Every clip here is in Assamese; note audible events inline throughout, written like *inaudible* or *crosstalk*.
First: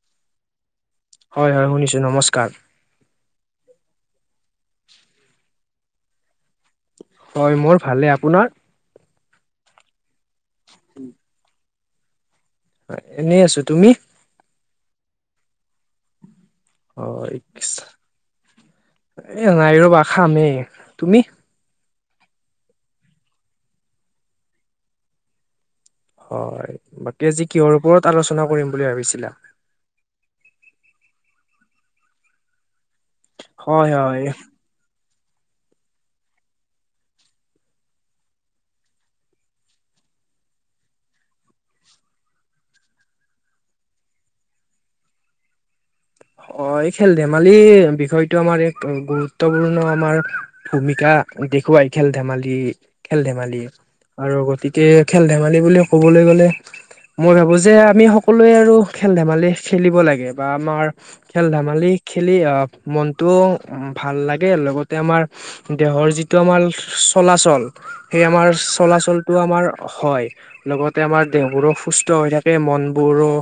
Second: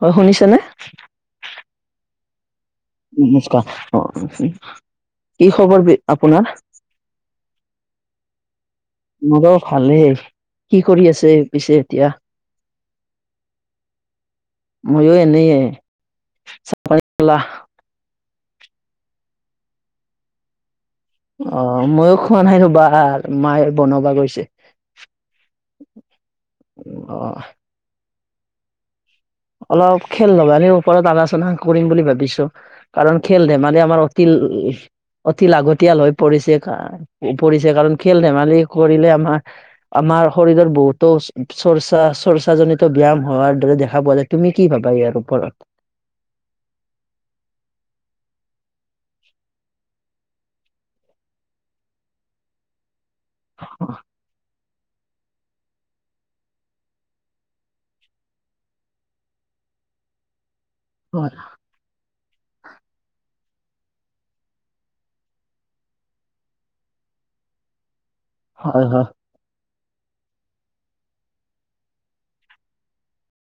হয় শুনিছে নে? হয় হয়, শুনিছো নমস্কাৰ। নমস্কাৰ অ কি খবৰ আপোনাৰ? হয় মোৰ ভালে আপোনাৰ? মোৰ বাৰু ভালে। কি কৰি আছে পিছে এতিয়া? এনেই আছো তুমি? ময়ো এনেয়ে। অ' এ নাই ৰবা খামহে। অ' ময়ো খোৱা নাই ৰবা মায়ে বনবা গৈছে। হয়। অ বাকী আজি কিহৰ ওপৰত আলোচনা কৰিম বুলি ভাবিছিলা? অলপ খেল *unintelligible* ওপৰত আলোচনা কৰিম বুলি ভাবিছোঁ। কাৰণ খেল ধেমালি হয় আমাৰ হয় অতিল অতি লাগতিয়াল হৈ পৰিছে - পৰিছে কাৰণ খেল ধেমালি কৰিলে আমাৰ আম মাৰ শৰীৰৰ বহুতো চৰ্চা - চৰ্চা জনিত ব্যায়াম হোৱাৰ দৰে দেখা পোৱা যায়। তুমি কি ভাবা ইয়াৰ ওপৰত? অ' এই খেল ধেমালি বিষয়টো আমাৰ এক গুৰুত্বপূৰ্ণ আমাৰ ভূমিকা। দেখুৱাই খেল ধেমালি - খেল ধেমালি আৰু গতিক কে খেল ধেমালি বুলি ক'বলৈ গ'লে মই ভাবো যে আমি সকলোৱে আৰু খেল ধেমালি খেলিব লাগে বা আমাৰ হয় খেল ধেমালি খেলি অহ মনটো উম, ভাল লাগে লগতে আমাৰ দেহৰ যিটো আমাৰ চলাচল সেই আমাৰ হয় হয় চলাচলটো আমাৰ হয় লগতে আমাৰ দেহবোৰো সুস্থ হৈ থাকে মনবোৰো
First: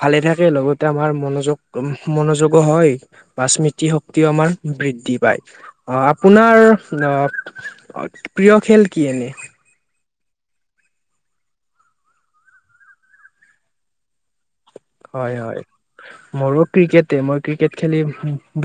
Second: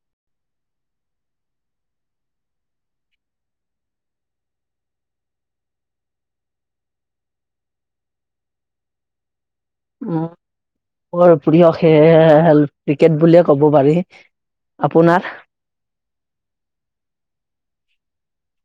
ভালে থাকে লগতে আমাৰ মনোযোগ মনোযোগো হয় বা স্মৃতি শক্তিও আমাৰ বৃদ্ধি পায় অ আপোনাৰ অ প্ৰিয় খেল কি এনে? উম মোৰ প্ৰিয় খেল ক্ৰিকেট বুলিয়ে ক'ব পাৰি। আপোনাৰ হয় হয় মোৰো ক্ৰিকেট তে মই ক্ৰিকেট খেলি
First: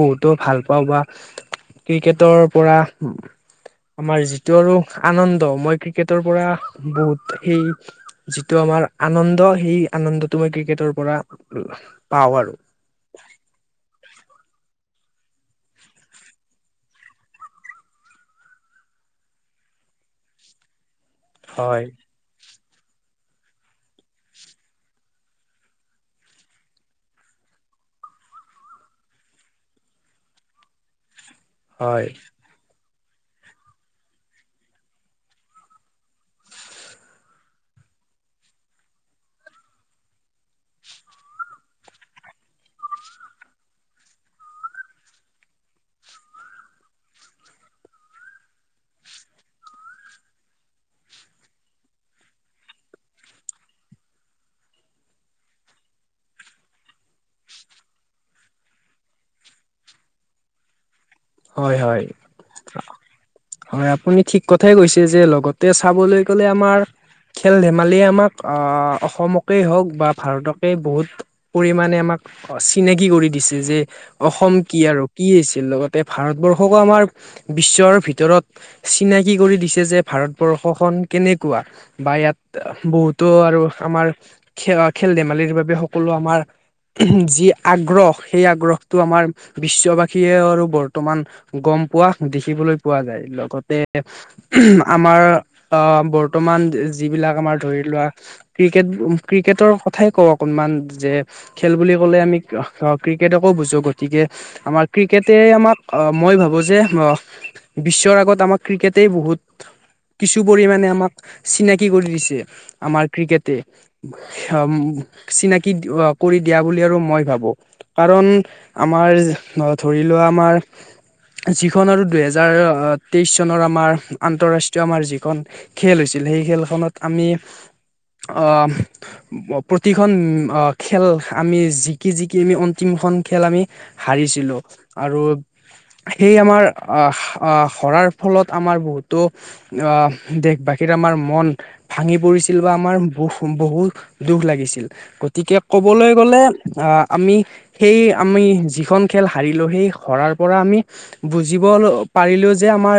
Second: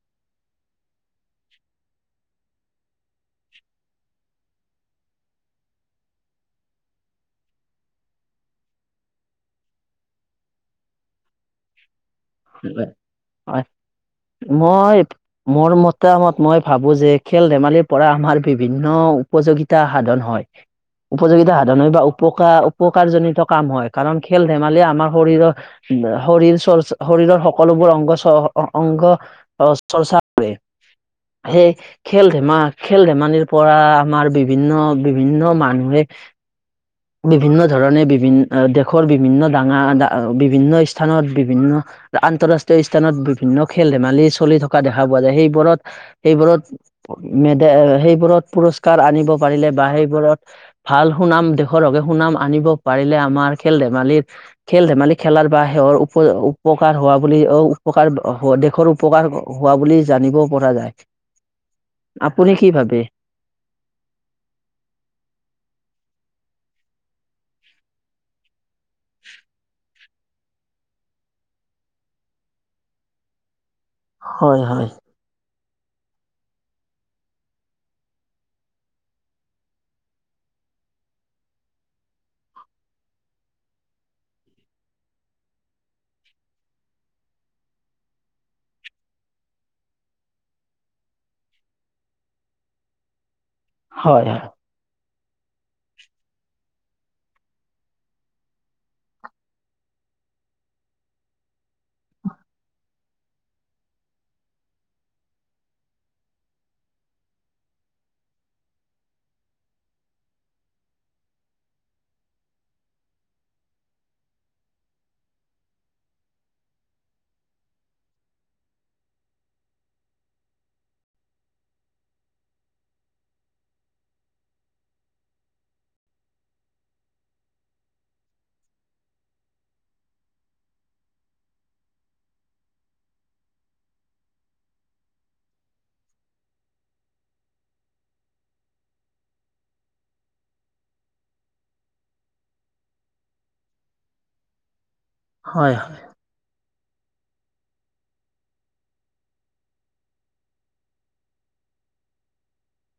বহুতো ভাল পাওঁ বা ক্ৰিকেটৰ পৰা আমাৰ যিটো আৰু আনন্দ মই ক্ৰিকেটৰ পৰা বহুত সেই যিটো তোমাৰ আনন্দ সেই আনন্দ তো মই ক্ৰিকেটৰ পৰা পাওঁ আৰু। হয় মই মোৰ মতামত মই ভাবো যে খেল ধেমালিৰ পৰা আমাৰ বিভিন্ন উপযোগিতা সাধন হয় উপযোগিতা সাধন হয় বা উপকাৰ উপকাৰজনিত কাম হয় কাৰণ খেল ধেমালি আমাৰ শৰীৰৰ শৰীৰ চৰ্চ শৰীৰৰ সকলোবোৰ অংগ অংগ চৰ্চা কৰে। সেই হয় খেল ধেমালিত খেল ধেমালিৰ পৰা আমাৰ বিভিন্ন বিভিন্ন মানুহে বিভিন্ন ধৰণে বিভিন্ন দেশৰ বিভিন্ন ডাঙৰ বিভিন্ন স্থানত বিভিন্ন আন্তৰাষ্ট্ৰীয় স্থানত বিভিন্ন খেল ধেমালি চলি থকা দেখা পোৱা যায় সেইবোৰত সেইবোৰত মেড সেইবোৰত পুৰস্কাৰ আনিব পাৰিলে বা সেইবোৰত ভাল সুনাম দেশৰ সুনাম আনিব পাৰিলে আমাৰ খেল ধেমালি খেল ধেমালি খেলাৰ বা সেৰ উপ উপকাৰ হোৱা বুলি অ উপকাৰ দেশৰ উপকাৰ হোৱা বুলি জানিব পৰা যায় হয় হয়। আপুনি কি ভাবে হয় আপুনি ঠিক কথাই কৈছে যে লগতে চাবলৈ গ'লে। আমাৰ খেল ধেমালি আমাক অ অসমকেই হওঁক বা ভাৰতকে বহুত পৰিমাণে আমাক চিনাকি কৰি দিছে যে অসম হয় কি হয় আৰু কি হৈছিল লগত। ভাৰতবৰ্ষকো আমাৰ বিশ্বৰ ভিতৰত চিনাকি কৰি দিছে যে ভাৰতবৰ্ষখন কেনেকুৱা বা ইয়াত বহুতো আৰু আমাৰ খ খেল ধেমালিৰ বাবে সকলো আমাৰ যি আগ্ৰহ সেই আগ্ৰহটো আমাৰ বিশ্ববাসীয়ে আৰু বৰ বৰ্তমান গম পোৱা দেখিবলৈ পোৱা যায় লগতে হয় হয় আমাৰ অ বৰ্তমান যিবিলাক আমাৰ ধৰি লোৱা ক্ৰিকেট ক্ৰিকেটৰ কথা কওঁ অকনমান যে খেল বুলি ক'লে আমি ক্ৰিকেটকো বুজো গতিকে আমাৰ ক্ৰিকেটে আমাক মই ভাবো যে বিশ্বৰ আগত আমাক ক্ৰিকেটেই বহুত কিছু পৰিমাণে আমাক চিনাকি কৰি দিছে আমাৰ ক্ৰিকেটে চিনাকি কৰি দিয়া বুলি আৰু মই ভাবো কাৰণ আমাৰ ধৰি তি লোৱা আমাৰ *inaudible* যিখন আৰু দুহেজাৰ তেইশ চনৰ আমাৰ আন্তৰাষ্ট্ৰীয় আমাৰ যিখন খেল হৈছিল সেই। স খেলখনত আমি আহ প্ৰতিখন খেল আমি য কি যিক কি আমি অন্তিম। এখন খেল আমি হাৰিছিলো আৰু *inaudible* সেই আমাৰ আহ সৰাৰ ফলত আমাৰ বহুতো আহ দেশবাসীৰ আমাৰ আমাৰ মন ভাঙি পৰিছিল বা আমাৰ দুখ বহু দুখ লাগিছিল। গতিকে হয় ক'বলৈ গ'লে। অঁ আমি সেই আমি যিখন খেল হাৰিলো সেই হৰাৰ পৰা আমি বুজিব পাৰিলোও যে আমাৰ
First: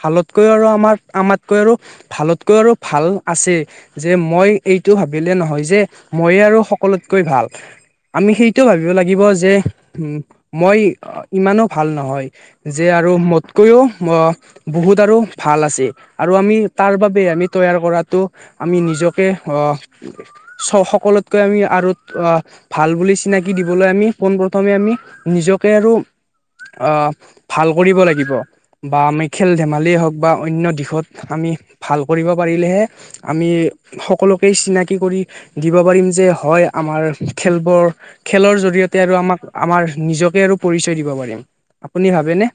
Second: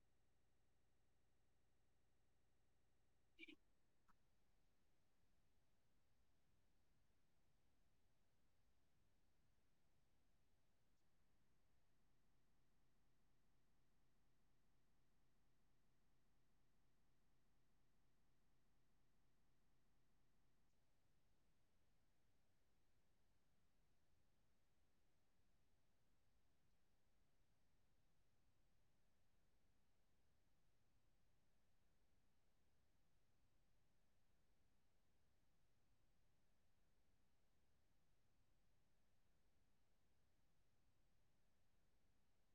ভালতকৈও আৰু আমাৰ আমাতকৈ আৰু ভালতকৈ আৰু ভাল আছে যে মই এইটো ভাবিলে নহয় যে মইে আৰু সকলো। সেই ভালটকৈ ভাল আমি সেইটোৱেই ভাবিব লাগিব যে মই মানে। ভাল নহয় যে আৰু মোতকৈও বহুত আৰু ভাল আছে আৰু আমি তাৰ বাবে আমি তৈয়াৰ কৰাটো আমি নিজকে অঁ চ সকলোতকৈ আমি আৰু আহ ভাল বুলি চিনাকি দিবলৈ আমি পোন প্ৰ্থমে আমি নিজকে আৰু আঁহ ভাল কৰিব লাগিব। বা আমি খেল ধেমালিয় হওক বা অনন্য দিশত। আমি ভাল কৰিব পাৰিলেহে, আমি সকলোকেই চিনাকি কৰি দিব পাৰিম যে। হয় আমাৰ খেলবোৰ খেলৰ জৰিয়তে আৰু আমাক আমাৰ নিজকে আৰু পৰিচয় দিব পাৰে আপুনি ভাবেনে?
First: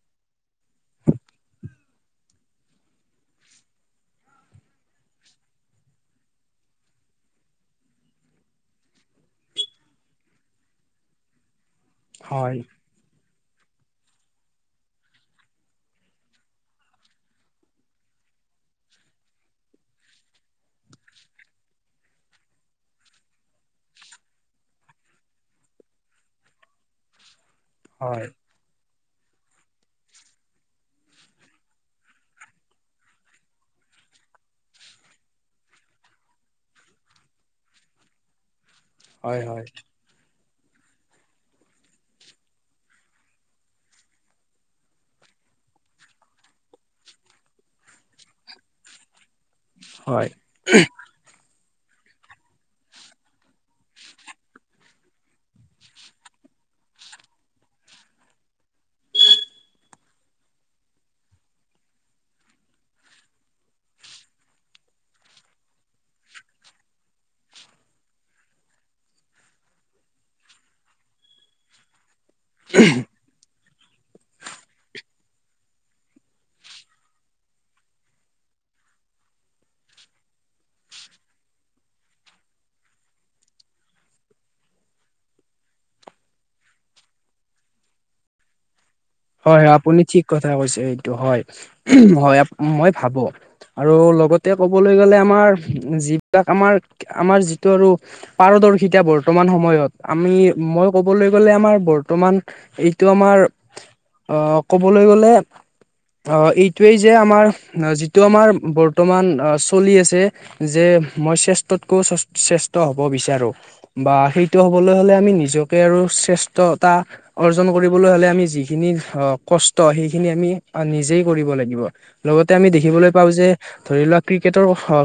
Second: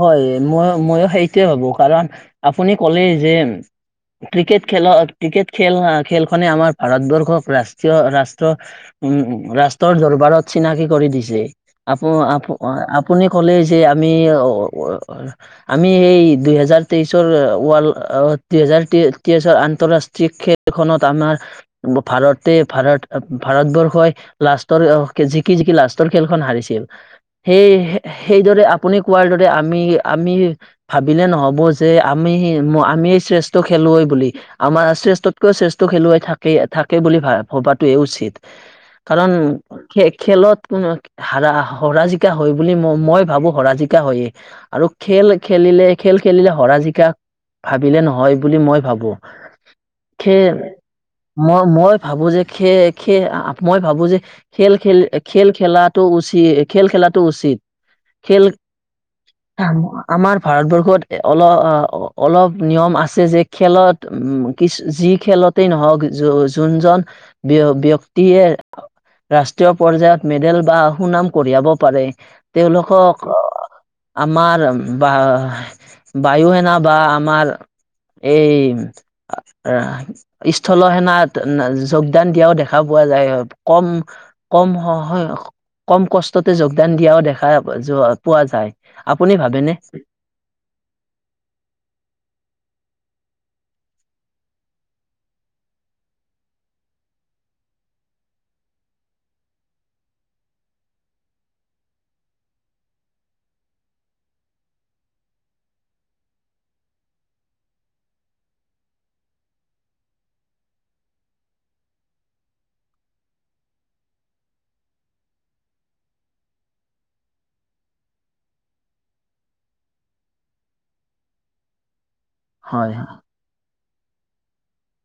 হয় মই মইয়ো সেইটোৱে ভাবো কাৰণ আপুনি ক'লে যে ক্ৰিকেট খেলত ক্ৰিকেট খেল খেলখনে আমাৰ ভাৰতবৰ্ষক ৰাষ্ট্ৰীয় ৰাষ্ট্ৰীয় উম উম ৰাষ্টৰ দৰবাৰত চিনাকি কৰি দিছে। আপু আপু হয় আপুনি ক'লেই যে আমি আমি সেই দুহেজাৰ তেইশৰ ৱাল দুহেজাৰ যে তেইছৰ আন্তৰাষ্ট্ৰীয় খেলখনত আমাৰ ভাৰতে ভাৰত ভাৰতবৰ্ষই লা লাষ্টৰ জিকি জিকি লাষ্টৰ খেলখন হাৰিছিল সেই হয় সেইদৰে আপুনি কোৱাৰ আমি আমি ভাবিলে নহব যে আমি আমি শ্ৰেষ্ঠ খেলুৱৈ বুলি আমাৰ শ্ৰেষ্ঠতকৈও শ্ৰেষ্ঠ খেলুৱৈ থাকে থাকে বুলি ভ ভবাতয়ে উচিত। কাৰণ হয় হয় খে খেলত কোন হৰা হৰা জিকা হয় বুলি মই মই ভাবো হৰা জিকা হয়ে। আৰু খেল খেলিলে খেল খেলিলে হৰা জিকা ভাবিলে নহয় বুলি মই ভাবো হয় সে মই মই ভাবো যে খে খে মই ভাবো যে খেল খেল খেল খেলাটো উচিত। খেল খেলাটো উচিত খেল আমাৰ ভাৰতবৰ্ষত অলপ অলপ নিয়ম আছে যে খেলত উ কি যি খেলতেই নহওক যোনজন ব্য ব্যক্তিয়ে ৰাষ্ট্ৰীয় পৰ্যায়ত মেডেল বা সুনাম কঢ়িয়াব পাৰে তেওঁলোকক আমাৰ বা বায়ু সেনা বা আমাৰ এই স্থল সেনাত যোগদান দিয়াও দেখা পোৱা পোৱা যায় কম কম হয় কম কষ্টতে যোগদান দিয়াও দেখা যোৱা পোৱা যায়। আপুনি হয় ভাবেনে হয় আপুনি ঠিক কথা কৈছে। এইটো হয় হয় মই ভাবো আৰু লগতে ক'বলৈ গ'লে আমাৰ যিবিলাক আমাৰ আমাৰ যিটো আৰু পাৰদৰ্শিতা বৰ্তমান সময়ত আমি, মই ক'বলৈ গ'লে আমাৰ বৰ্তমান এইটো আমাৰ আহ ক'বলৈ গলে অ এইটোৱেই যে আমাৰ যিটো আমাৰ বৰ্তমান চলি আছে যে মই শ্ৰেষ্ঠতকৈ শ্ৰেষ্ঠ হব বিচাৰো বা সেইটো হবলৈ হলে আমি নিজকে আৰু শ্ৰেষ্ঠতা অৰ্জন কৰিবলৈ হ'লে আমি যি যিখিনি কষ্ট সেইখিনি আমি নিজেই কৰিব লাগিব। লগতে আমি হয় দেখিবলৈ পাওঁ যে ধৰি লোৱা ক্ৰিকেটৰ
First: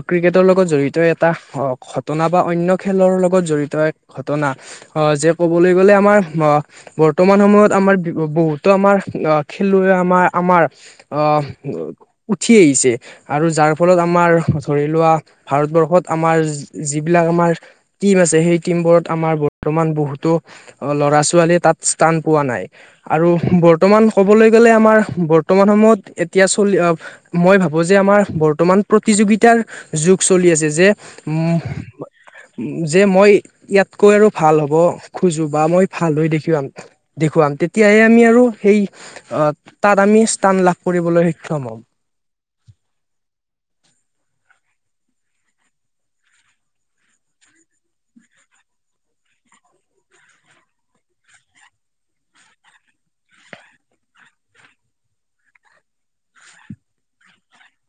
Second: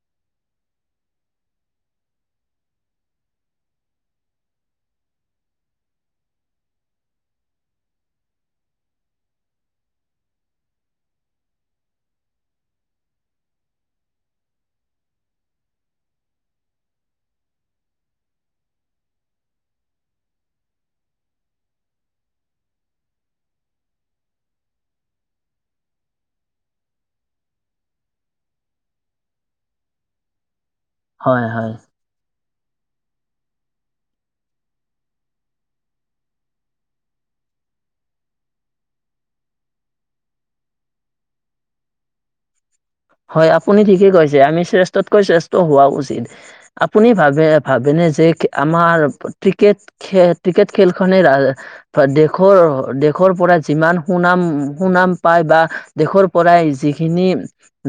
ক্ৰিকেটৰ লগত জড়িত এটা ঘটনা বা অন্য খেলৰ লগত জড়িত ঘটনা আহ যে ক'বলৈ গ'লে আমাৰ বৰ্তমান সময়ত আমাৰ বহুত ত আমাৰ খেলুৱৈ আমাৰ আমাৰ অ উঠি আহিছে আৰু তাৰ ফলত আমাৰ ধৰি লোৱা ভাৰতবৰ্ষত আমাৰ যিবিলাক আমাৰ টিম আছে সেই টীম বোৰত আমাৰ বৰ্তমান বহুতো ল'ৰা ছোৱালীয়ে তাত স্থান পোৱা নাই আৰু বৰ্তমান ক'বলৈ গ'লে আমাৰ বৰ্তমান সময়ত এতিয়া চলি মই ভাবো যে আমাৰ বৰ্তমান প্ৰতিযোগিতাৰ যুগ চলি আছে যে হয় উম হয় উ যে মই ইয়াতকৈ আৰু ভাল হ'ব খোজো বা মই ভাল হৈ দেখাম দেখুৱাম তেতিয়াহে আমি আৰু সেই তাত আমি স্থান লাভ কৰিবলৈ সক্ষম হম। হয় আপুনি ঠিকে কৈছে, আমি শ্ৰেষ্ঠতকৈ শ্ৰেষ্ঠ হোৱা উচিত। আপুনি ভাবে ভাবেনে আমাৰ ক্ৰিক ক্ৰিকেট খেলখনে দেশৰ দেশৰ পৰা যিমান সুনাম সুনাম পায় বা দেশৰ পৰাই যিখিনি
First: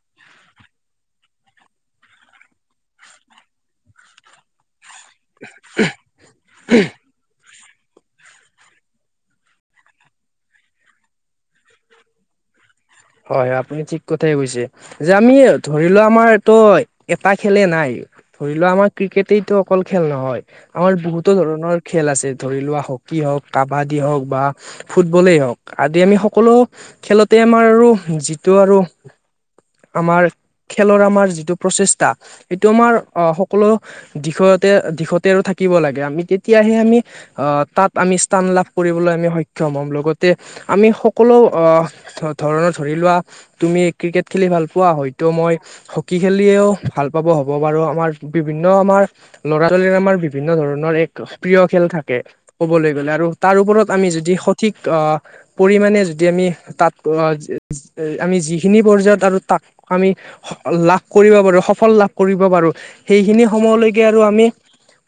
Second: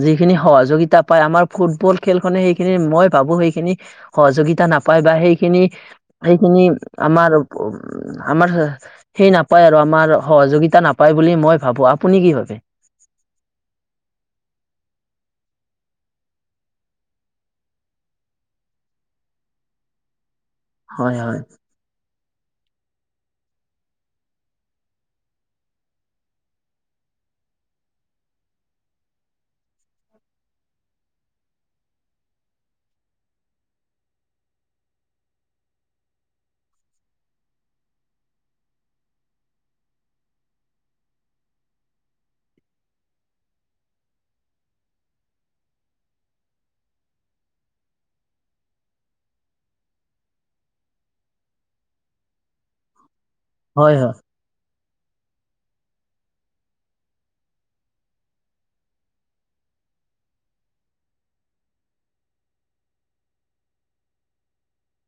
যিখিনি সহযোগিতা পাই আমাৰ ফুটবল খেলখনে সেইখিনি মই ভাবো সেইখিনি সহযোগিতা নাপায়। পায় বা সেইখিনি সেইখিনি আমাৰ আমাৰ সেই নাপায় আৰু আমাৰ সহযোগিতা নাপায় বুলি মই ভাবো। আপুনি কি ভাবে? হয় হয় আপুনি ঠিক কথাই কৈছে। যে আমি ধৰি লোৱা আমাৰ ত এটা খেলে নাই ধৰি লোৱা আমাৰ ক্ৰিকেটেইটো অকল খেল নহয়, আমাৰ হয় বহুতো হয় ধৰণৰ খেল আছে। ধৰি লোৱা হকী হওক, কাবাদী হওক বা ফুটবলেই হওক আদি আমি সকলো খেলতে আমাৰ আৰু যিটো আৰু আমাৰ খেলৰ আমাৰ যিটো প্ৰচেষ্টা সেইটো আমাৰ আহ সকলো দিশত দিশতেৰ থাকিব লাগে আমি তেতিয়াহে আমি আহ তাত আমি স্থান লাভ কৰিবলৈ আমি সম ম হ'ম লগতে আমি সকলো অ ধৰণৰ ধৰি লোৱা তুমি ক্ৰিকেট খেলি ভাল পোৱা, হয়তো মই হকী খেলিয়েও ভাল পাব হ'ব পাৰ- আমাৰ বিভিন্ন আমাৰ ল'ৰা ছোৱালীৰৰে আমাৰ বিভিন্ন ধৰণৰ এক প্ৰিয় খেল থাকে। ক'বলৈ গ'লে আৰু তাৰ ওপৰত হয় আমি হয় যদি সঠিক অ পৰিমণে যদি আমি তাত আমি যিখিনি পৰ্যায়ত আৰু তাক আমি লাভ কৰিব পাৰো সফল লাভ কৰিব পাৰ আৰু সেইখিনি সময়লৈকে আৰু আমি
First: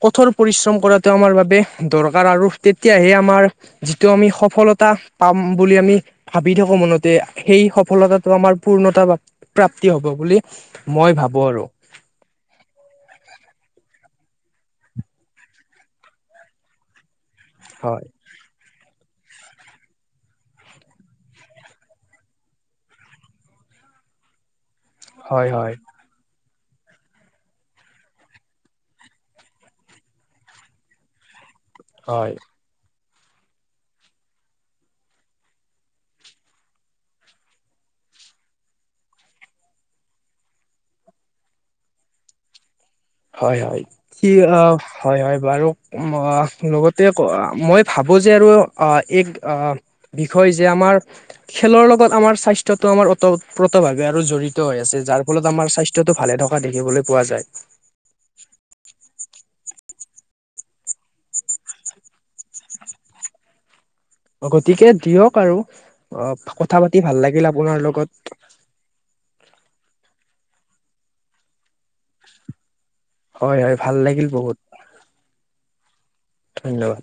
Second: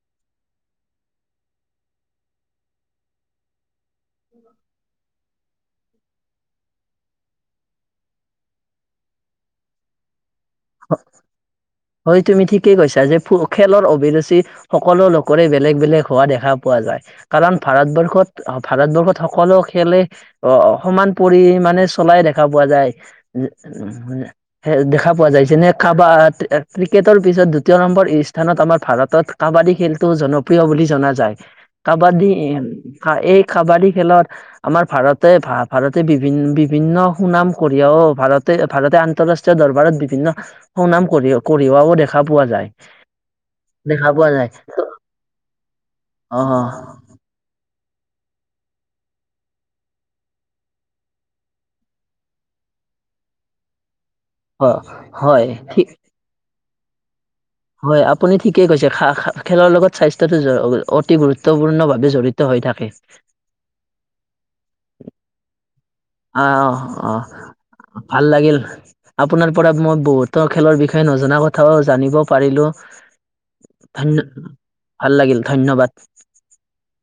কঠোৰ পৰিশ্ৰম কৰাটো আমাৰ বাবে দৰকাৰ আৰু তেতিয়াহে আমাৰ যিটো আমি সফলতা পাম বুলি আমি ভাবি থাকো মনতে সেই সফলতাটো আমাৰ পূৰ্ণতা প্ৰাপ্তি হব বুলি মই ভাবো আৰু হয় তুমি ঠিকেই কৈছা যে খেলৰ অভিৰুচি সকলো লোকৰে বেলেগ বেলেগ হোৱা দেখা পোৱা যায়। কাৰণ হয় ভাৰতবৰ্ষত ভাৰতবৰ্ষত সকলো খেলে অ সমান পৰিমাণে চলাই দেখা পোৱা যায়। সে দেখা পোৱা যায় হয় যে ন হয় কাবাড ক্ৰিকেটৰ পিছত দ্বিতীয় নম্বৰ স্থানত আমাৰ ভাৰতত কাবাডী খেলটো জনপ্ৰিয় বুলি জনা যায়। কাবাডী হয় এই কাবাডী খেলত আমাৰ ভাৰতে ভা ভাৰতে বিভিন বিভিন্ন সুনাম কঢ়িয়াইও ভাৰতে ভাৰতে আন্তঃৰাষ্ট্ৰীয় দৰবাৰত বিভিন্ন সুনাম কৰি কঢ়িওৱাও দেখা পোৱা যায়। হয় হয় দেখা পোৱা কি যায় হয় হয় বাৰু অ লগতে মই ভাবোঁ যে আৰু এক বিষয় যে আমাৰ খেলৰ লগত আমাৰ স্বাস্থ্যটো আমাৰ ওতঃপ্ৰত ভাৱে আৰু জড়িত হয় হৈ আছে যাৰ হয় ফলত আমাৰ ঠিক স্বাস্থ্যটো ভালে থকা দেখিবলৈ পোৱা যায়। হয় আপুনি ঠিকেই কৈছে। খা খা খেলৰ লগত স্বাস্থ্যটো অতি গুৰুত্বপূৰ্ণভাৱে জড়িত হৈ থাকে। অ গতিকে দিয়ক আৰু অ কথা পাতি অ ভাল লাগিল আপোনাৰ অ লগত ভাল লাগিল আপোনাৰ পৰা মই বহুত খেলৰ বিষয়ে নজনা কথাও জানিব পাৰিলোঁ। হয় হয় ভাল ধন্য লাগিল বহুত ভাল লাগিল ধন্যবাদ। ধন্যবাদ